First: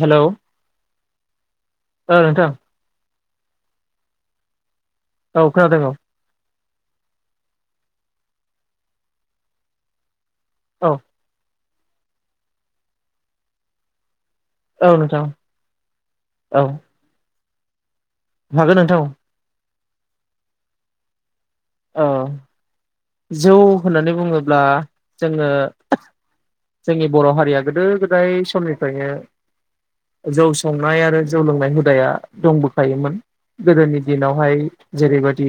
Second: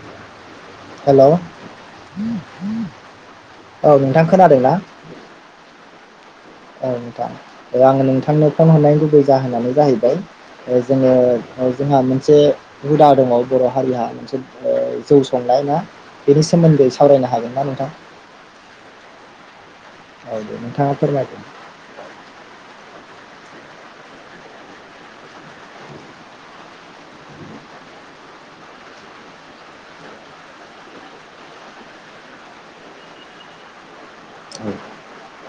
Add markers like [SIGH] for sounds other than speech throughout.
Hello hello औ औ नोंथां नोंथां खोनादोंना औ खोनादों औ औ नोंथां आङो नोंथांनो फन हरनायनि गुबै जाहोनानो जाहैबाय औ जोङो जोंहा मोनसे हुदा दङ बर' हारिहा औ नोंथां जौ संनाय ना बेनि औ सोमोन्दै सावरायनो हागोन ना नोंथां हागोन नोंथां औ। औ नोंथाङा फोरमायदो। ओ जौ होननानै बुङोब्ला जोङो जोंनि बर' हारिया गोदो गोदाय समनिफ्रायनो जौ संनाय आरो जौ लोंनाय हुदाया दंबोखायोमोन। गोदोनि दिनावहाय औ जेरैबादि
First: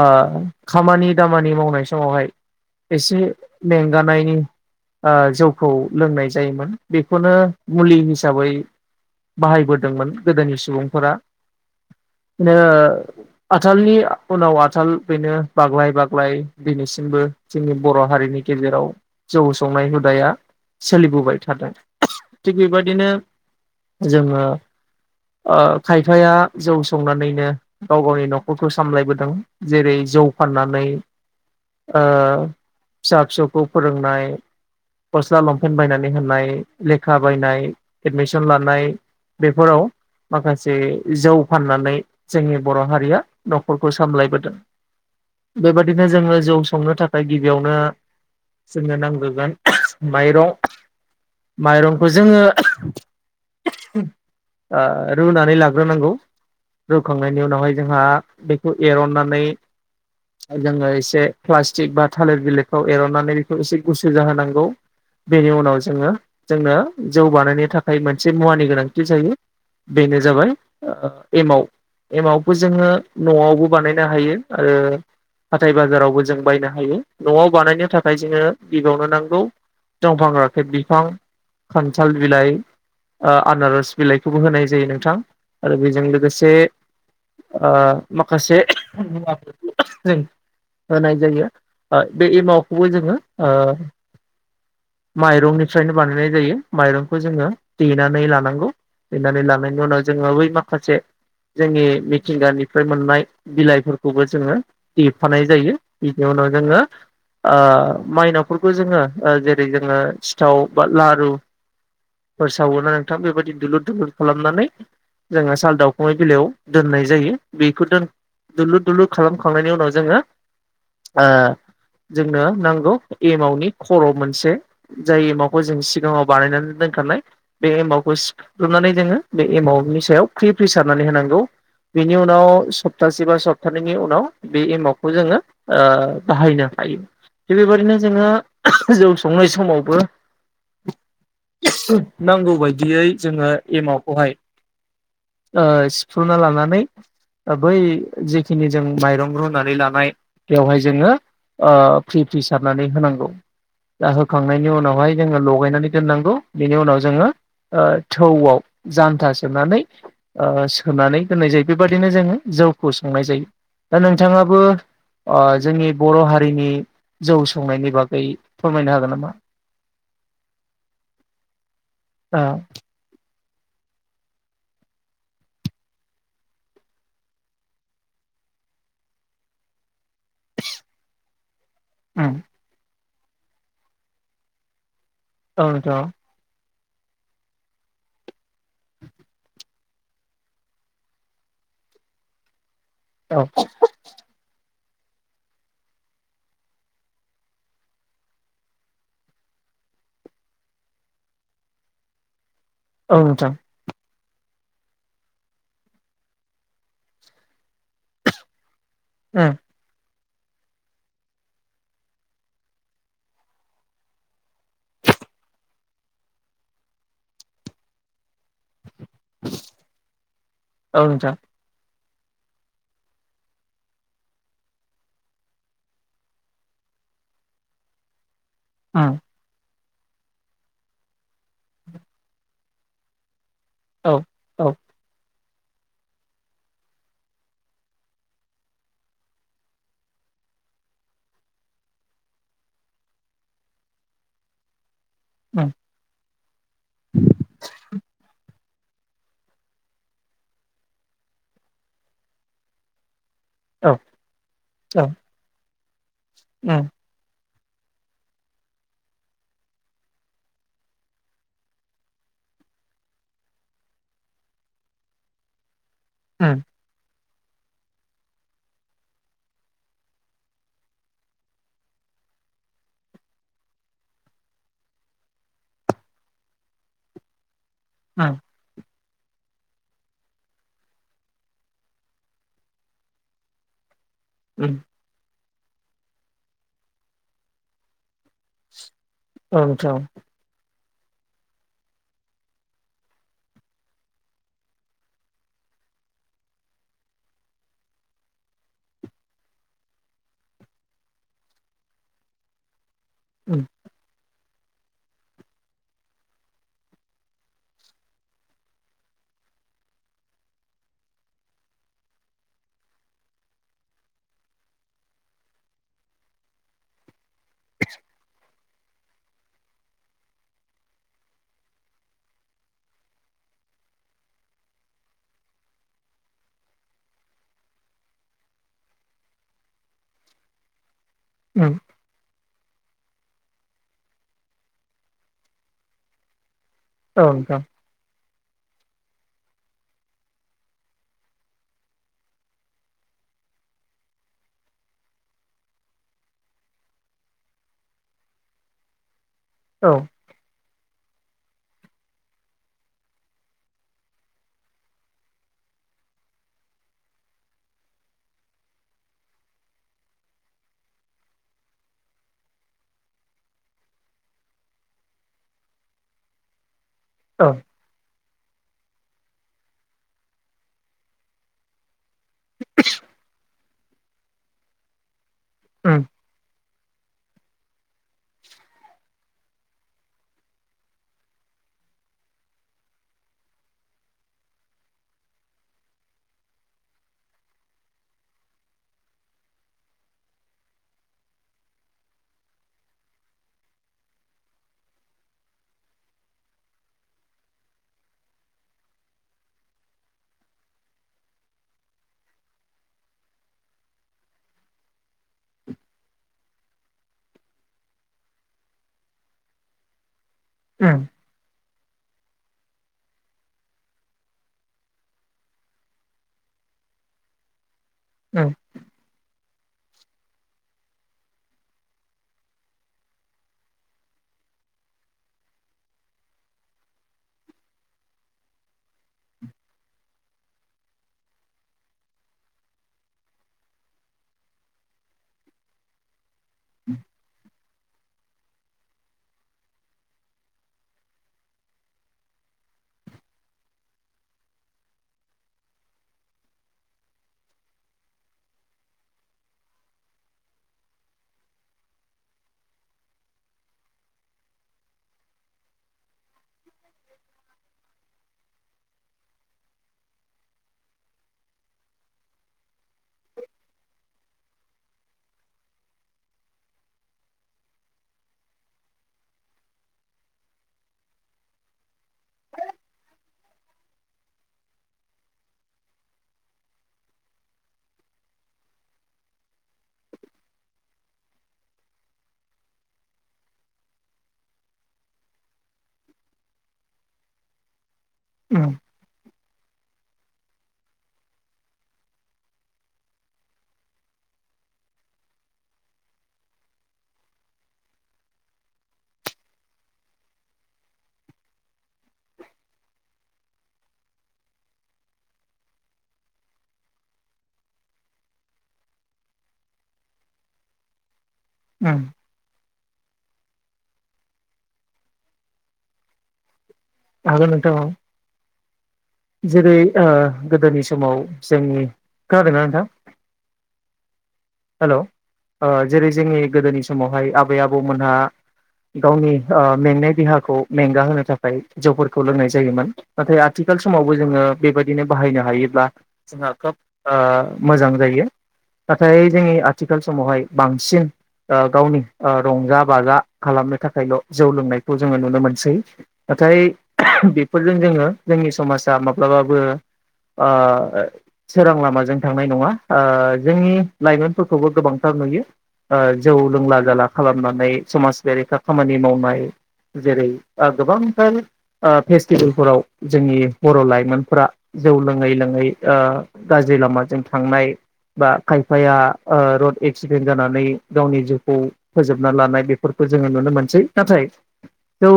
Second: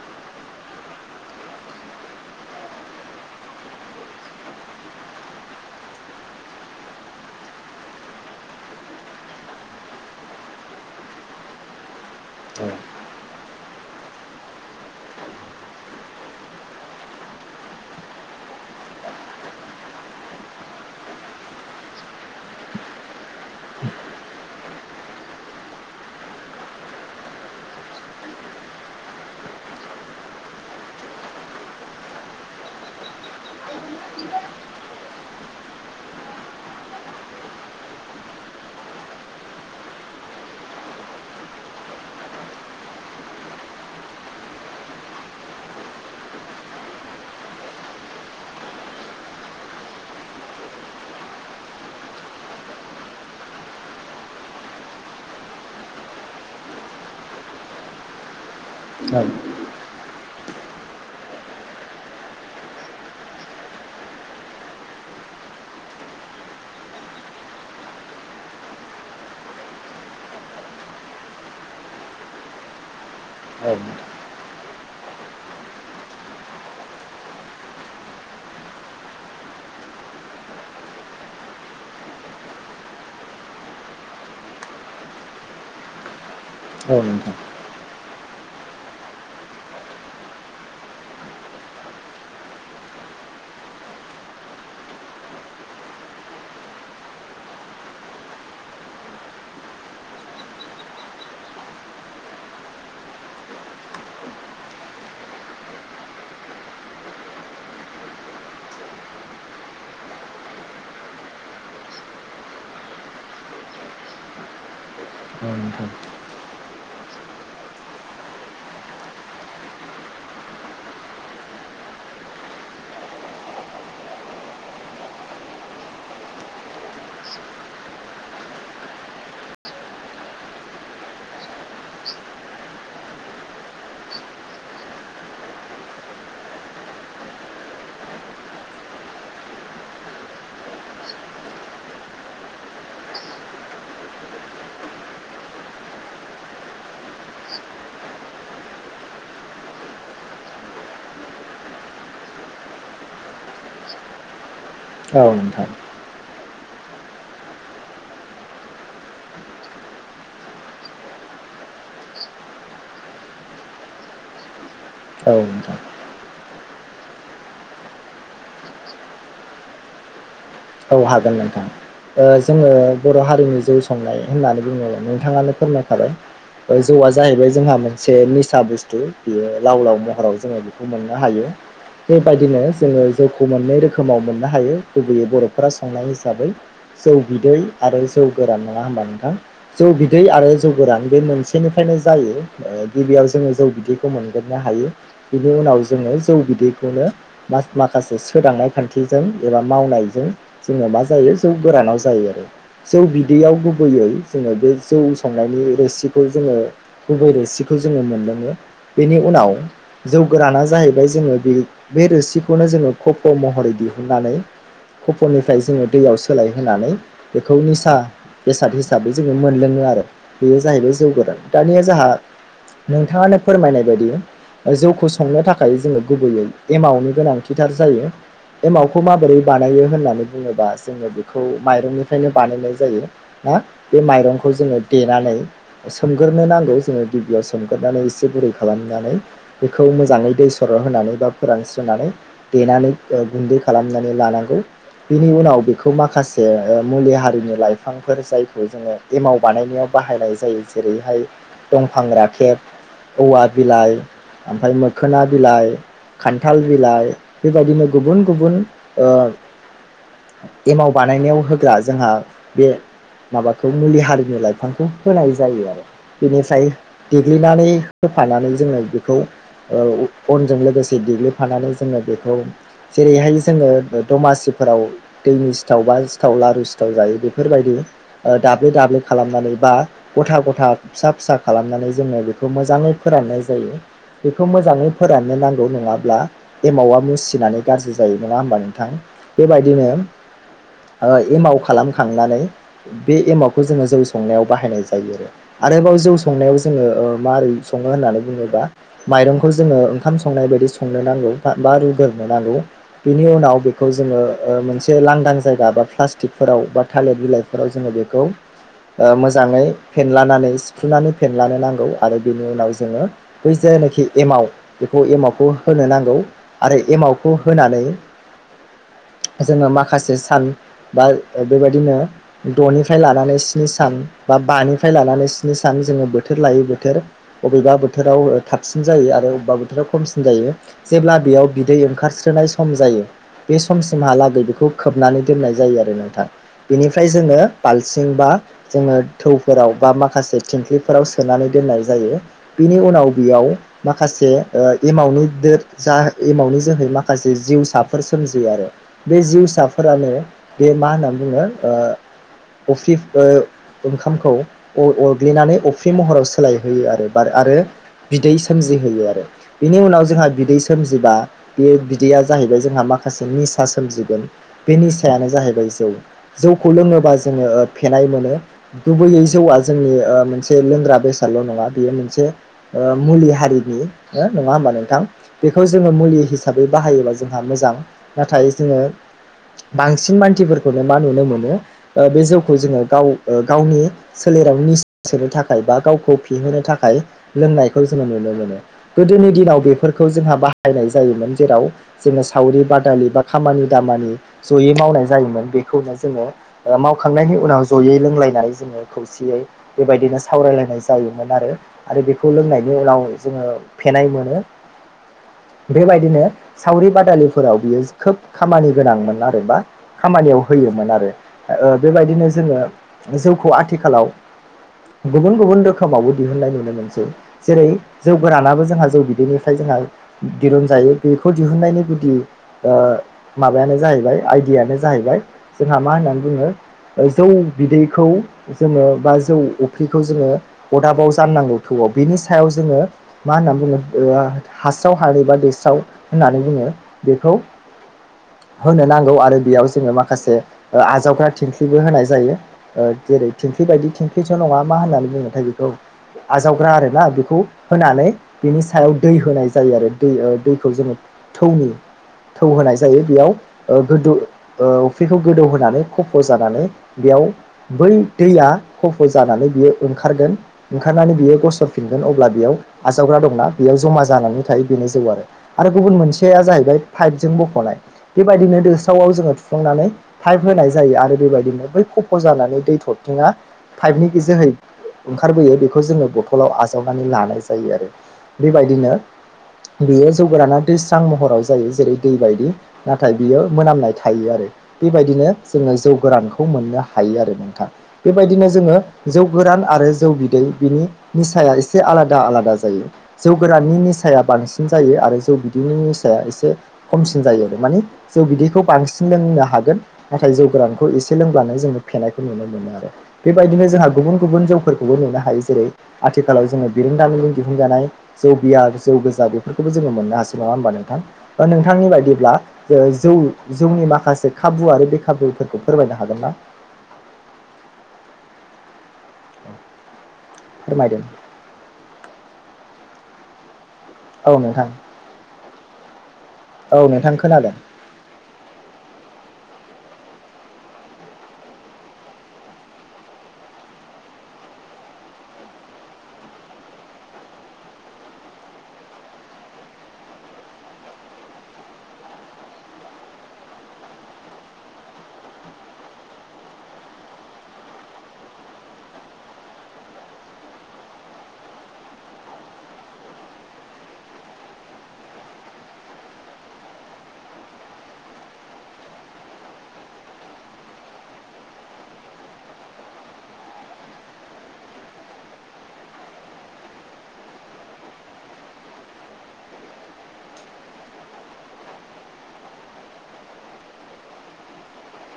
आ खामानि दामानि मावनाय समावहाय एसे मेंगानायनि ओ जौखौ लोंनाय जायोमोन। बेखौनो मुलि हिसाबै बाहायबोदोंमोन गोदोनि सुबुंफोरा। [UNINTELLIGIBLE] आथालनि उनाव आथाल बेनो बाग्लाय बाग्लाय दिनैसिमबो जोंनि बर' हारिनि गेजेराव जौ संनाय हुदाया सोलिबोबाय थादों। थिग बेबायदिनो जोङो ओ खायफाया जौ संनानैनो गाव गावनि न'खरखौ सामलायबोदों। जेरै जौ फाननानै ओ फिसा फिसौखौ फोरोंनाय गस्ला लंपेन बायनानै होनाय, लेखा बायनाय, एडमिसन लानाय बेफोराव माखासे जौ फाननानै जोंनि बर' हारिया न'खरखौ सामलायबोदों। बेबादिनो जोङो जौ संनो थाखाय गिबियावनो जोंनो नांग्रोगोन माइरं। माइरंखौ जोङो ओ रुनानै लाग्रोनांगौ। रुखांनायनि उनावहाय जोंहा बेखौ एर'ननानै जोङो एसे प्लास्टिक बा थालिर बिलायफ्राव एर'नानै बेखौ एसे गुसु जाहो नां गौ। बेनि उनाव जोङो जोंनो जौ बानायनो थाखाय मोनसे मुवानि गोनांथि जायो। बेनो जाबाय ओ एमाव एमावखौ जोङो औ न'आवबो बानायनो हायो आरो हाथाइ बाजारावबो जों बायनो हायो। न'आव बानायनो थाखाय जोङो गिबावनो नांगौ दंफां राखेब बिफां, खानथाल बिलाइ ओ आनारस बिलाइखौबो होनाय जायो नोंथां आरो बेजों लोगोसे से औ नोंथां ओ माखासे मुवाफोरखौ जों होनाय जायो। बा बे एमावखौबो जोङो ओ माइरंनिफ्रायनो बानायनाय जायो। माइरंखौ जोङो देनानै लानांगौ। देनानै लानायनि उनाव जोंङो बै माखासे जोंनि मिथिंगानिफ्राय मोननाय बिलाइफोरखौबो जोङो देफानाय जायो बिदियाव न जोङो ओ माइनावफोरखौ जोङो ओ जेरै जोङो सिथाव बा लारु फोर सावो ना नोंथां, बेबायदि दुलुर दुलुर खालामनानै औ जोङो साल नोंथां दाउखुमै बिलाइयाव दोननाय जायो। बेखौ दोन दुलुर दुलुर खालामखांनायनि उनाव जोङो ओ जोंनो नांगौ एमावनि खर' मोनसे। जाय एमावखौ जों सिगाङाव बानायनानै दोनखानाय बे एमावखौ सिफ्रुना नै जोङो बे एमावनि सायाव फ्रि फ्रि सारनानै होनांगौ। बिनि उनाव सफथासे बा सफथानैैनि उनाव बे एमावखौ जोङो ओ बाहायनो हायो। थिग बेबादिनो जोङो जौ संनाय समावबो नांगौ बायदियै जोङो एमावखौहाय ओ सिफ्रुना लानानै बै जिखिनि जों माइरं रुनानै लानाय बेवहाय जोङो ओ फ्रि फ्रि सारनानै होनांगौ। दा होखांनायनि उनावहाय औ जोङो नोंथां लगायनानै दोननांगौ। बेनि उनाव जोङो ओ थौवाव जानथा सोमनानै ओ सोनानै दोननाय जा यो। बेबादिनो जोङो जौखौ संनाय जायो। दा नोंथाङाबो औ ओ नोंथां जोंनि बर' हारिनि जौ संनायनि बागै फोरमायनो हागोन नामा? औ हागोन नोंथां ओ जोङो बर' हारिनि जौ संनाय होननानै बुङो नोंथाङानो फोरमायखाबाय। जौआ जाहैबाय जोंहा मोनसे निसा बुसथु बेयो लाव लाव महराव जोङो बेखौ मोननो हायो। उम [INAUDIBLE] नख'रा औ नोंथां संनाय हिसाबै जौ बिदै आरो जौ गोरान नङा होनबा नोंथां जौ बिदै आरो जौ गोरान बे मोनसेनिफ्रायनो जायो ओ गिबियाव औ जोङो जौ बिदैखौ मोनग्रोनो हायो। बिनि उनाव जोङो जौ बिदैखौनो माखासे सोदांनाय खान्थिजों एबा मावनाय जों जोङो मा जायो जों गोरानाव जायो आरो जौ औ नोंथां बिदैयाव गुबैयै जोङो बे जौ संनायनि रोसिखौ जोङो गुबै रोसिखौ जोङो मोनलोङो। बेनि उनाव उम जौ गोराना जाहैबाय जोङो बे बे रोसिखौनो जोङो कफ' महरै दिहुननानै खफ'निफ्राय जोङो दैयाव सोलायहोनानै बेखौ निसा बेसाद हिसाबै जोङो मोनलोङो आरो बेयो जाहैबाय औ जौ नोंथां गोरान दानिया जाहा नोंथाङानो फोरमायनाय बायदि जौखौ संनो थाखाय जोङो गुबैयै एमावनि गोनांथिथार जायो‌। एमावखौ उम माबोरै बानायो होननानै बुङोबा जोङो बेखौ माइरंनिफ्रायनो बानायनाय जायो। बा बे औ माइरंखौ औ जोङो देनानै सोमगोरनो नांगौ जोङो गिबियाव सोमगोरानै एसे गुरै खालामनानै बेखौ मोजाङै दै स र' होनानै बा फोरानस्रोनानै देनानै गुन्दै खालामनानै लानांगौ। बिनि उनाव उम बेखौ माखासे मुलि हारिनि लाइफांफोर जाय खौ जोङो एमाव बानायनायाव बाहायनाय जायो जेरैहाय दंफां राखेब औवा औ बिलाइ, ओमफ्राय औ मोखोना बिलाइ, खान्थाल उम बिलाइ बेबायदिनो गुबुन गुबुन ओ एमाव बानायनायाव होग्रा जोंहा बे माबाखौ मुलि हारिनि लाइफांखौ होनाय जायो आरो उम बेनिफ्राय देग्लिनानै होफानानै जोङो बेखौ ओ अनजों लोगोसे देग्लिफानानै जोङो बेखौ जेरैहाय जोङो दमासि फोराव दैनि सिथाव, बा सिथाव, लारु सिथाव जायो बेफोरबायदि उम दाब्ले दाब्ले खालामनानै बा गथा-गथा फिसा-फिसा खालामनानै जोङो बेखौ मोजाङै फोराननाय जायो। बेखौ उम मोजाङै फोराननो नां गौ नङाब्ला एमावा मुसिनानै गाज्रि जायो नङा होमबा नोंथां? औ बेबायदिनो नोंथां ओ एमाव खालामखांनानै बे एमावखौ जोङो जौ संनायाव बाहायनाय जायो आरो आरोबाव जौ संनायाव जोङो मारै सङो होननानै बुङोबा माइरंखौ जोङो ओंखाम संनाय बायदि सं ग्रोनांगौ बा रुगोरनो नांगौ बेनि उनाव उम बेखौ ओ ओ मोनसे लांदां जायगा बा प्लाषस्टिकफोराव बा थालिर बिलाइफोराव जोङो बेखौ ओ मोजाङै फेनलानानै सिफ्रुनानै फेनलानो नांगौ आरो बिनि उनाव जोङो बै जा नाखि एमाव बेखौ एमावखौ होनो नांगौ आरो एमावखौ होनानै जोङो माखासे सान बा बेबायदिनो द'निफ्राय लानानै स्नि सान बा बाफ्राय लानानै स्नि सान जों बोथोर लायै बोथोर अबेबा बोथोराव थाबसिन जा यो अबेबा बोथोराव खमसिन जायो। जेब्ला बेयाव बिदै उम ओंखारस्रोनाय सम जायो बे समसिमहालागै बेखौ खोबनानै दोननाय जायो आरो नोंथां। बेनिफ्राय औ जोङो नोंथां बालथिं बा जोङो थौफोराव बा माखासे थिंख्लिफोराव सोनानै दोननाय जायो। बिनि उनाव बेयाव माखासे ओ एमावनि दा एमावनि जोहै माखासे जिउसाफोर सो सोमजियो आरो बे औ जिउसाफोरानो बे मा होनना बुङो ओ अफ्रि ओ ओंखामखौ अर-अरग्लिनानै अफ्रि महराव सोलायहोयो आरो बार आरो बिदै सोमजिहोयो आरो। बिनि उनाव जोंहा बिदै सोमजिबा बे बिदैया जा जाहैबाय जोंहा माखासे निसा सोमजिगोन। बे निसायानो जाहैबाय जौ, जौखौ लोङो [UNINTELLIGIBLE] जोङो औ फेनाय मोनो। गुबैयै जौआ जोंनि मोनसे लोंग्रा बेसादल' नङा बेयो मोनसे ओ मुलि हारि हारिनि नङा होनबा नोंथां? बेखौ जोङो उम मुलि हिसाबै बाहायोबा जोंहा मोजां। नाथाय जोङो बांसिन मानसिफोरखौनो मा नुनो मोनो बे जौखौ जोङो गाव -गावनि [UNINTELLIGIBLE] [INAUDIBLE] [UNINTELLIGIBLE] निसा सोनो थाखाय बा गावखौ फेहोनो थाखाय लोंनायखौ जोङो नुनो मोनो। गोदोनि दि दिनाव बेफोरखौ जोंहा बाहायनाय जायोमोन जेराव जोङो सावरि बा [UNINTELLIGIBLE] खामानि दामानि जयै मावनाय जायोमोन बेखौनो जोङो मावखांनायनि उनाव जयै बियै लोंलायनानै जोङो खौसेयै बेबायदिनो सावरायायनाय जायोमोन आरो आरो बेखौ लोंनायनि जोङो फेनाय मोन बेबायदिनो सावरि बादालिफोराव बियो खोब खामानि गोनांमोन आरो बा खामानियाव होयोमोन उम आरो ओ बेबायदिनो जोङो जौखौ आथिखालाव गुबुन- गुबुन रोखोमावबो दिहुननाय नुनो मोनसै जेरै जौ उम गोरानाबो जोंहा जौ बिदैनिफ्राय जोंहा दिहुनजायो। बेखौ दिहुननायनि गुदि ओ माबायानो जाहैबाय आइडियानो जाहैबाय जोंहा मा होननानै बुङो? जौ बिदैखौ जोङो बा जौ अफ्रिखौ जोङो अदाबाव जाननांगौ थौवआ बेनि सायाव जोङो मा होननानै बुङो ओ हासाव हानै बा दैसाव होननानै जोङो बेखौ होनो नांगौ आरो बेयाव जोङो माखासे आजावग्रा थिंख्लिबो होनाय जायो। जेरै थिंख्रि बायदि थिंख्रिथ' नङा। मा होननानै बुंङोथाय बेखौ आजावग्रा आरोना बेखौ होनानै बिनि सायाव दै होनाय जायो आरो दै दैखौ जोङो थौनि थौ होनाय जायो बेयाव गोदौ अफ्रिखौ गोदौ होनोनानै खफ' जानानै बेयाव बै दैया खफ' जानानै बियो ओंखारगोन ओंखारनानै बियो गसरफिनगोन। अब्ला बेयाव आजावग्रा दंना बेयाव जमा जानानै थायो। बेनो जौ आरो आरो गुबुन मोनसेया जाहैबाय पाइपजों बखनाय बेबायदिनो दोस्रावआव जोङो थुफ्लांनानै पाइप होनाय जायो आरो बेबायदिनो बै खफ' जानानै दै थरथिङा पाइपनि जोहै ओंखारबोयो ।बेखौ जोङो बथलाव आजावनानै लानाय जायो आरो बेबायदिनो बेयो जौगाराना दैस्रां महराव जायो जेरै दै बायदि नाथाय बियो मोनामनाय थायो। आरो बेबायदिनो जोङो जौ गोरानखौ मोनो हायो आरो नोंथां ।बेबायदिनो उम जोङो जौ गोरान आरो जौ दै बिनि नि एसे आलादा -आलादा जायो जौ गोराननि निसाया बांसिन जायो आरो बिदिनि निसाया एसे खमसिन जायो आरो माने जौ बिदैखौ बांसिन लोंनो हागोन ।नाथाय जौ गोरानखौ एसे लोंब्ला फेनायखौ नुनो मोनो आरो बेबायदिनो जों गुबुन- गुबुन जौफोरखौबोनो हायो जेरै आथिखालाव जोङो बिरोंदामिलिं दिहुनजानाय जौ बियार, जौ गोजा बेफोरखौबो जोङो मोननो हासै नङा होमबा नोंथां? नोंथांनि उम बायदिब्ला ओ जौ जौनि माखासे खाबु आरो बे खाबुफोरखौ फोरमायनो हागोन ना? हागोन नोंथां। जेरै ओ गोदोनि फोरमायदों समाव जोंनि खोनादों ना नोंथां? औ नोंथां। हेलौ ओ जेरै जोंनि गोदोनि औ नोंथां समावहाय खोनादों आबै -आबौमोनहा गावनि मेंनाय देहाखौ मेंगा होनो थाखाय। जौफोरखौ लोंनाय जायोमोन ।नाथाय आथिखाल समावबो जोङो बेबायदिनो बाहायनो हायोब्ला जोंहा खोब ओ मोजां जायो ।नाथाय जोंनि आथिखाल समावहाय बांसिन ओ गावनि रंजा- बाजा खालामनो थाखायल' जौ लोंनायखौ जोङो नुनो मोनसै। नाथाय बेफोरजों जोङो जोंनि समाजा माब्लाबाबो ओ सोरां लामाजों थांनाय नङा ओ जोंनि लाइमोनफोरखौबो गोबांथार नुङो ओ जौ लोंला जाला खालामनानै समाज बेरेखा खामानि मावनाय। जेरै ओ गोबां फेस्टिभेलफोराव जोंनि बर' लाइमोनफोरा जौ लोङै लोङै ओ गाज्रि लामाजों थांनाय बा खायफाया ओ रड एक्सिडेन्ट जानानै गावनि जिउखौ फोजोबना लानाय बेफोर खौ जोङो नुनो मोनसै नाथाय जौ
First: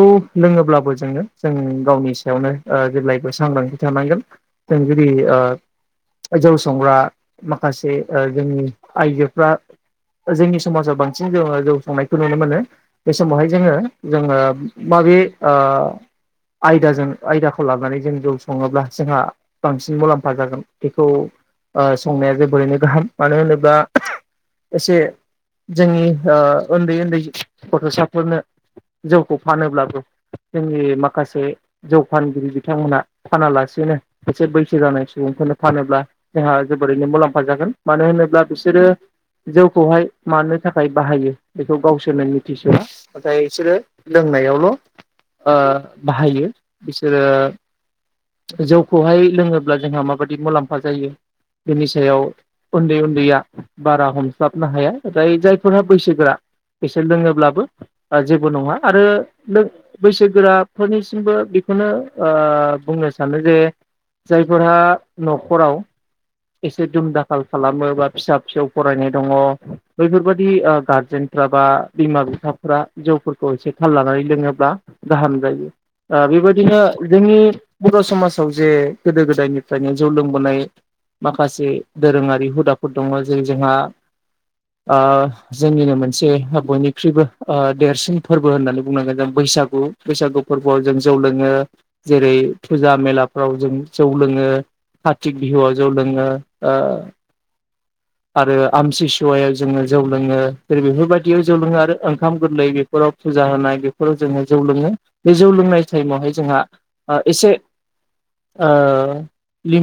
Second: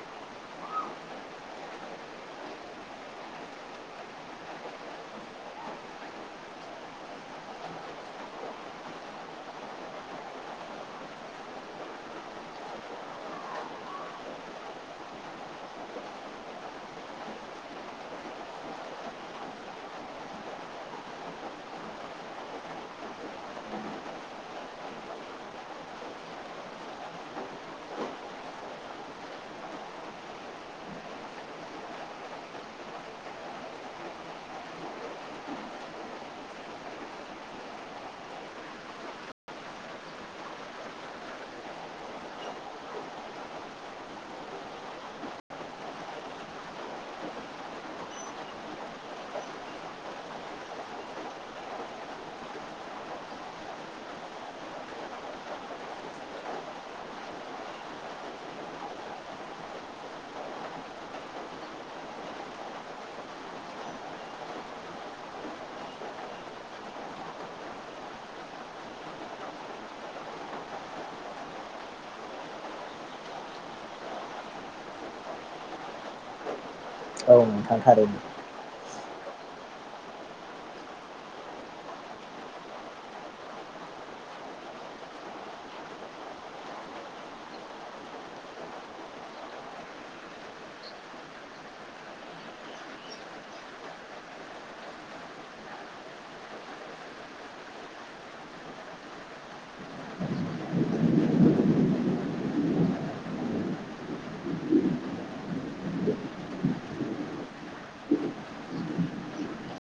लोङोब्लाबो जोंनो जों गावनि सायावनो ओ जेब्लायबो सांग्रांथि थानांगोन जों जुदि ओ जौ संग्रा माखासे ओ जोंनि आइजोफ्रा जोंनि समाजाव बांसिन जोङो जौ सांनायखौ नुनो मोनो बे समावहाय जोङो जोङो रि ओ [INAUDIBLE] आयदाजों आयदाखौ लानानै जों जौ सङोब्ला जोंहा बांसिन मुलाम्फा जागोन बेखौ ओ संनाया जोबोरैनो गाहाम मानो होनोबा एसे जोंनि ओ उन्दै उन्दै गथ'साफोरनो जौखौ फानोब्लाबो जोंनि माखासे जौ फानगिरि बिथांमोनहा फानालासिनो एसे बैसो जानाय सुबुंफोरनो फानोब्ला जोंहा जोबोरैनो मुलाम्फा जागोन मानो होनोब्ला बिसोरो जौखौहाय मानो थाखाय बाहायो बेखौ गावसोरनो मिथिस'आ नाथाय बिसोरो लों नायावल' बाहायो बिसोरो जौखौहाय लोङोब्ला जोंहा माबायदि मुलाम्फा जायो बिनि सायाव उन्दै उन्दैया बारा हमस्लाबनो हाया नाथाय जायफोरहा बैसोगोरा बिसोर लोङोब्लाबो जेबो नङा आरो बैसोगोराफोरनिसिमबो बेखौनो ओ बुंनो सानो जे जायफोरहा न'खराव एसे दुम दाखाल खालामो बा फिसा फिसौ फरायनाय दङ बैफोरबादि ओ गारजेन बा बिमा बिफ्रा जौफोरखौ एसे थाल लानानै लोङोब्ला गाहाम जायो ओ बेबायदिनो जोंनि औ नोंथां बर' थारैनो समाजाव जे गोदो गोदायनिफ्रायनो जौ लोंबोनाय माखासे दोरोङारि हुदाफोर दङ जेरै जोंहा ओ जोंनिनो मोनसे बयनिख्रुइबो ओ देरसिन फोरबो होननानै बुंनांगोन जों बैसागु । बैसागु फोरबोआव जों जौ लोङो जेरै फुजा मेलाफ्राव जों जौ लोङो कार्तिक बिहुआव जौ लोङो ओ [INAUDIBLE] आरो आमसिसुवायाव जोङो जौ लोङो। जेरै बेफोरबायदियाव जौ लोङो आरो ओंखाम गोरलै बेफोराव फुजा होनाय बेफोराव जोंहा जौ लोङो बे जौ लोंनाय टाइमावहाय जोंहा ओ एसे ओ लि